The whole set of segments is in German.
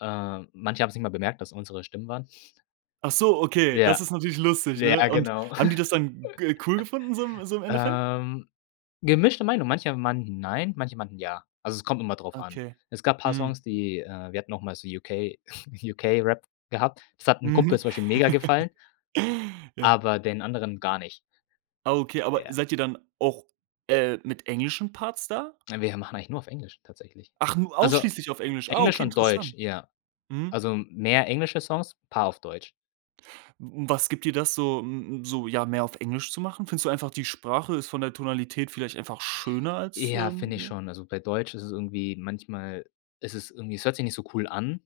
Äh, manche haben's nicht mal bemerkt, dass es unsere Stimmen waren. Ach so, okay, das Ja. ist natürlich lustig, ne? Ja, Und genau. haben die das dann g cool gefunden so im so im Endeffekt? Ähm, gemischte Meinung, manche meinten nein, manche meinten ja, also, es kommt immer drauf an. Okay, Es gab paar mhm. Songs, die äh, wir hatten auch mal so UK UK-Rap gehabt, das hat 'n Kumpel Mhm. zum Beispiel mega gefallen Ja. aber den anderen gar nicht. Ah okay, aber Ja. seid ihr dann auch, äh, mit englischen Parts da? Na, wir machen eigentlich nur auf Englisch tatsächlich, Ach, nur also ausschließlich auf Englisch. Ah, Englisch okay, und Deutsch, interessant. ja Mhm. also mehr englische Songs, paar auf Deutsch. W was gibt dir das so m m so ja, mehr auf Englisch zu machen? Findest du einfach, die Sprache ist von der Tonalität vielleicht einfach schöner als Ja, ähm, finde ich ja? schon. Also bei Deutsch ist es irgendwie manchmal es ist irgendwie es hört sich nicht so cool an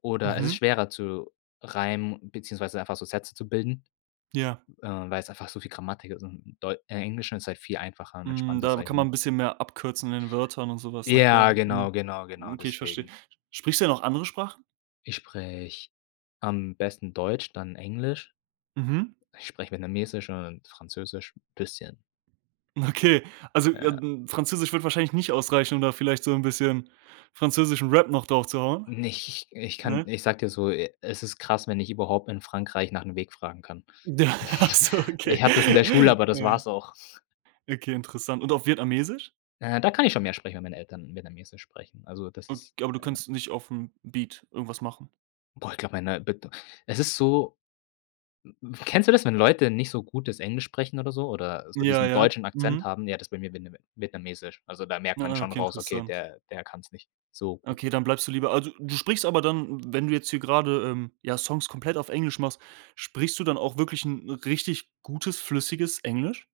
oder es ist Mhm. schwerer zu reimen beziehungsweise einfach so Sätze zu bilden, Ja. äh, weil's einfach so viel Grammatik ist und deu äh, Englisch ist halt viel einfacher und Mhm, entspannter, da sage ich kann man mal. 'n bisschen mehr abkürzen in den Wörtern und so was. Na Ja, klar, mhm, genau, genau, genau okay, ich verstehe. deswegen. Sprichst du denn noch andere Sprachen? Ich spreche am besten Deutsch, dann Englisch. Mhm. Ich spreche Vietnamesisch und Französisch 'n bisschen. Okay, also, äh, Ja. n Französisch würde wahrscheinlich nicht ausreichen, um da vielleicht so 'n bisschen französischen Rap noch draufzuhauen, Nicht, ich ich kann ne? ich sage dir so, es ist krass, wenn ich überhaupt in Frankreich nach 'm Weg fragen kann. Ach so, okay. Ich hatte es in der Schule, aber das Ja. war's auch. Okay, interessant. Und auf Vietnamesisch? Äh, da kann ich schon mehr sprechen, weil meine Eltern Vietnamesisch sprechen. Also das Ab ist, aber du äh kannst nicht auf'm Beat irgendwas machen? Boah, ich glaube, meine Bet Es ist so kennst du das, wenn Leute nicht so gutes Englisch sprechen oder so oder so Ja, diesen ja, deutschen Akzent mhm. haben? Ja, das ist bei mir Vietname Vietnamesisch. Also da merkt man Ah, schon okay, raus: „Okay, interessant. der der kann's nicht so gut.” Okay, dann bleibst du lieber also du sprichst aber dann wenn du jetzt hier grade, ähm, ja, Songs komplett auf Englisch machst, sprichst du dann auch wirklich 'n richtig gutes, flüssiges Englisch?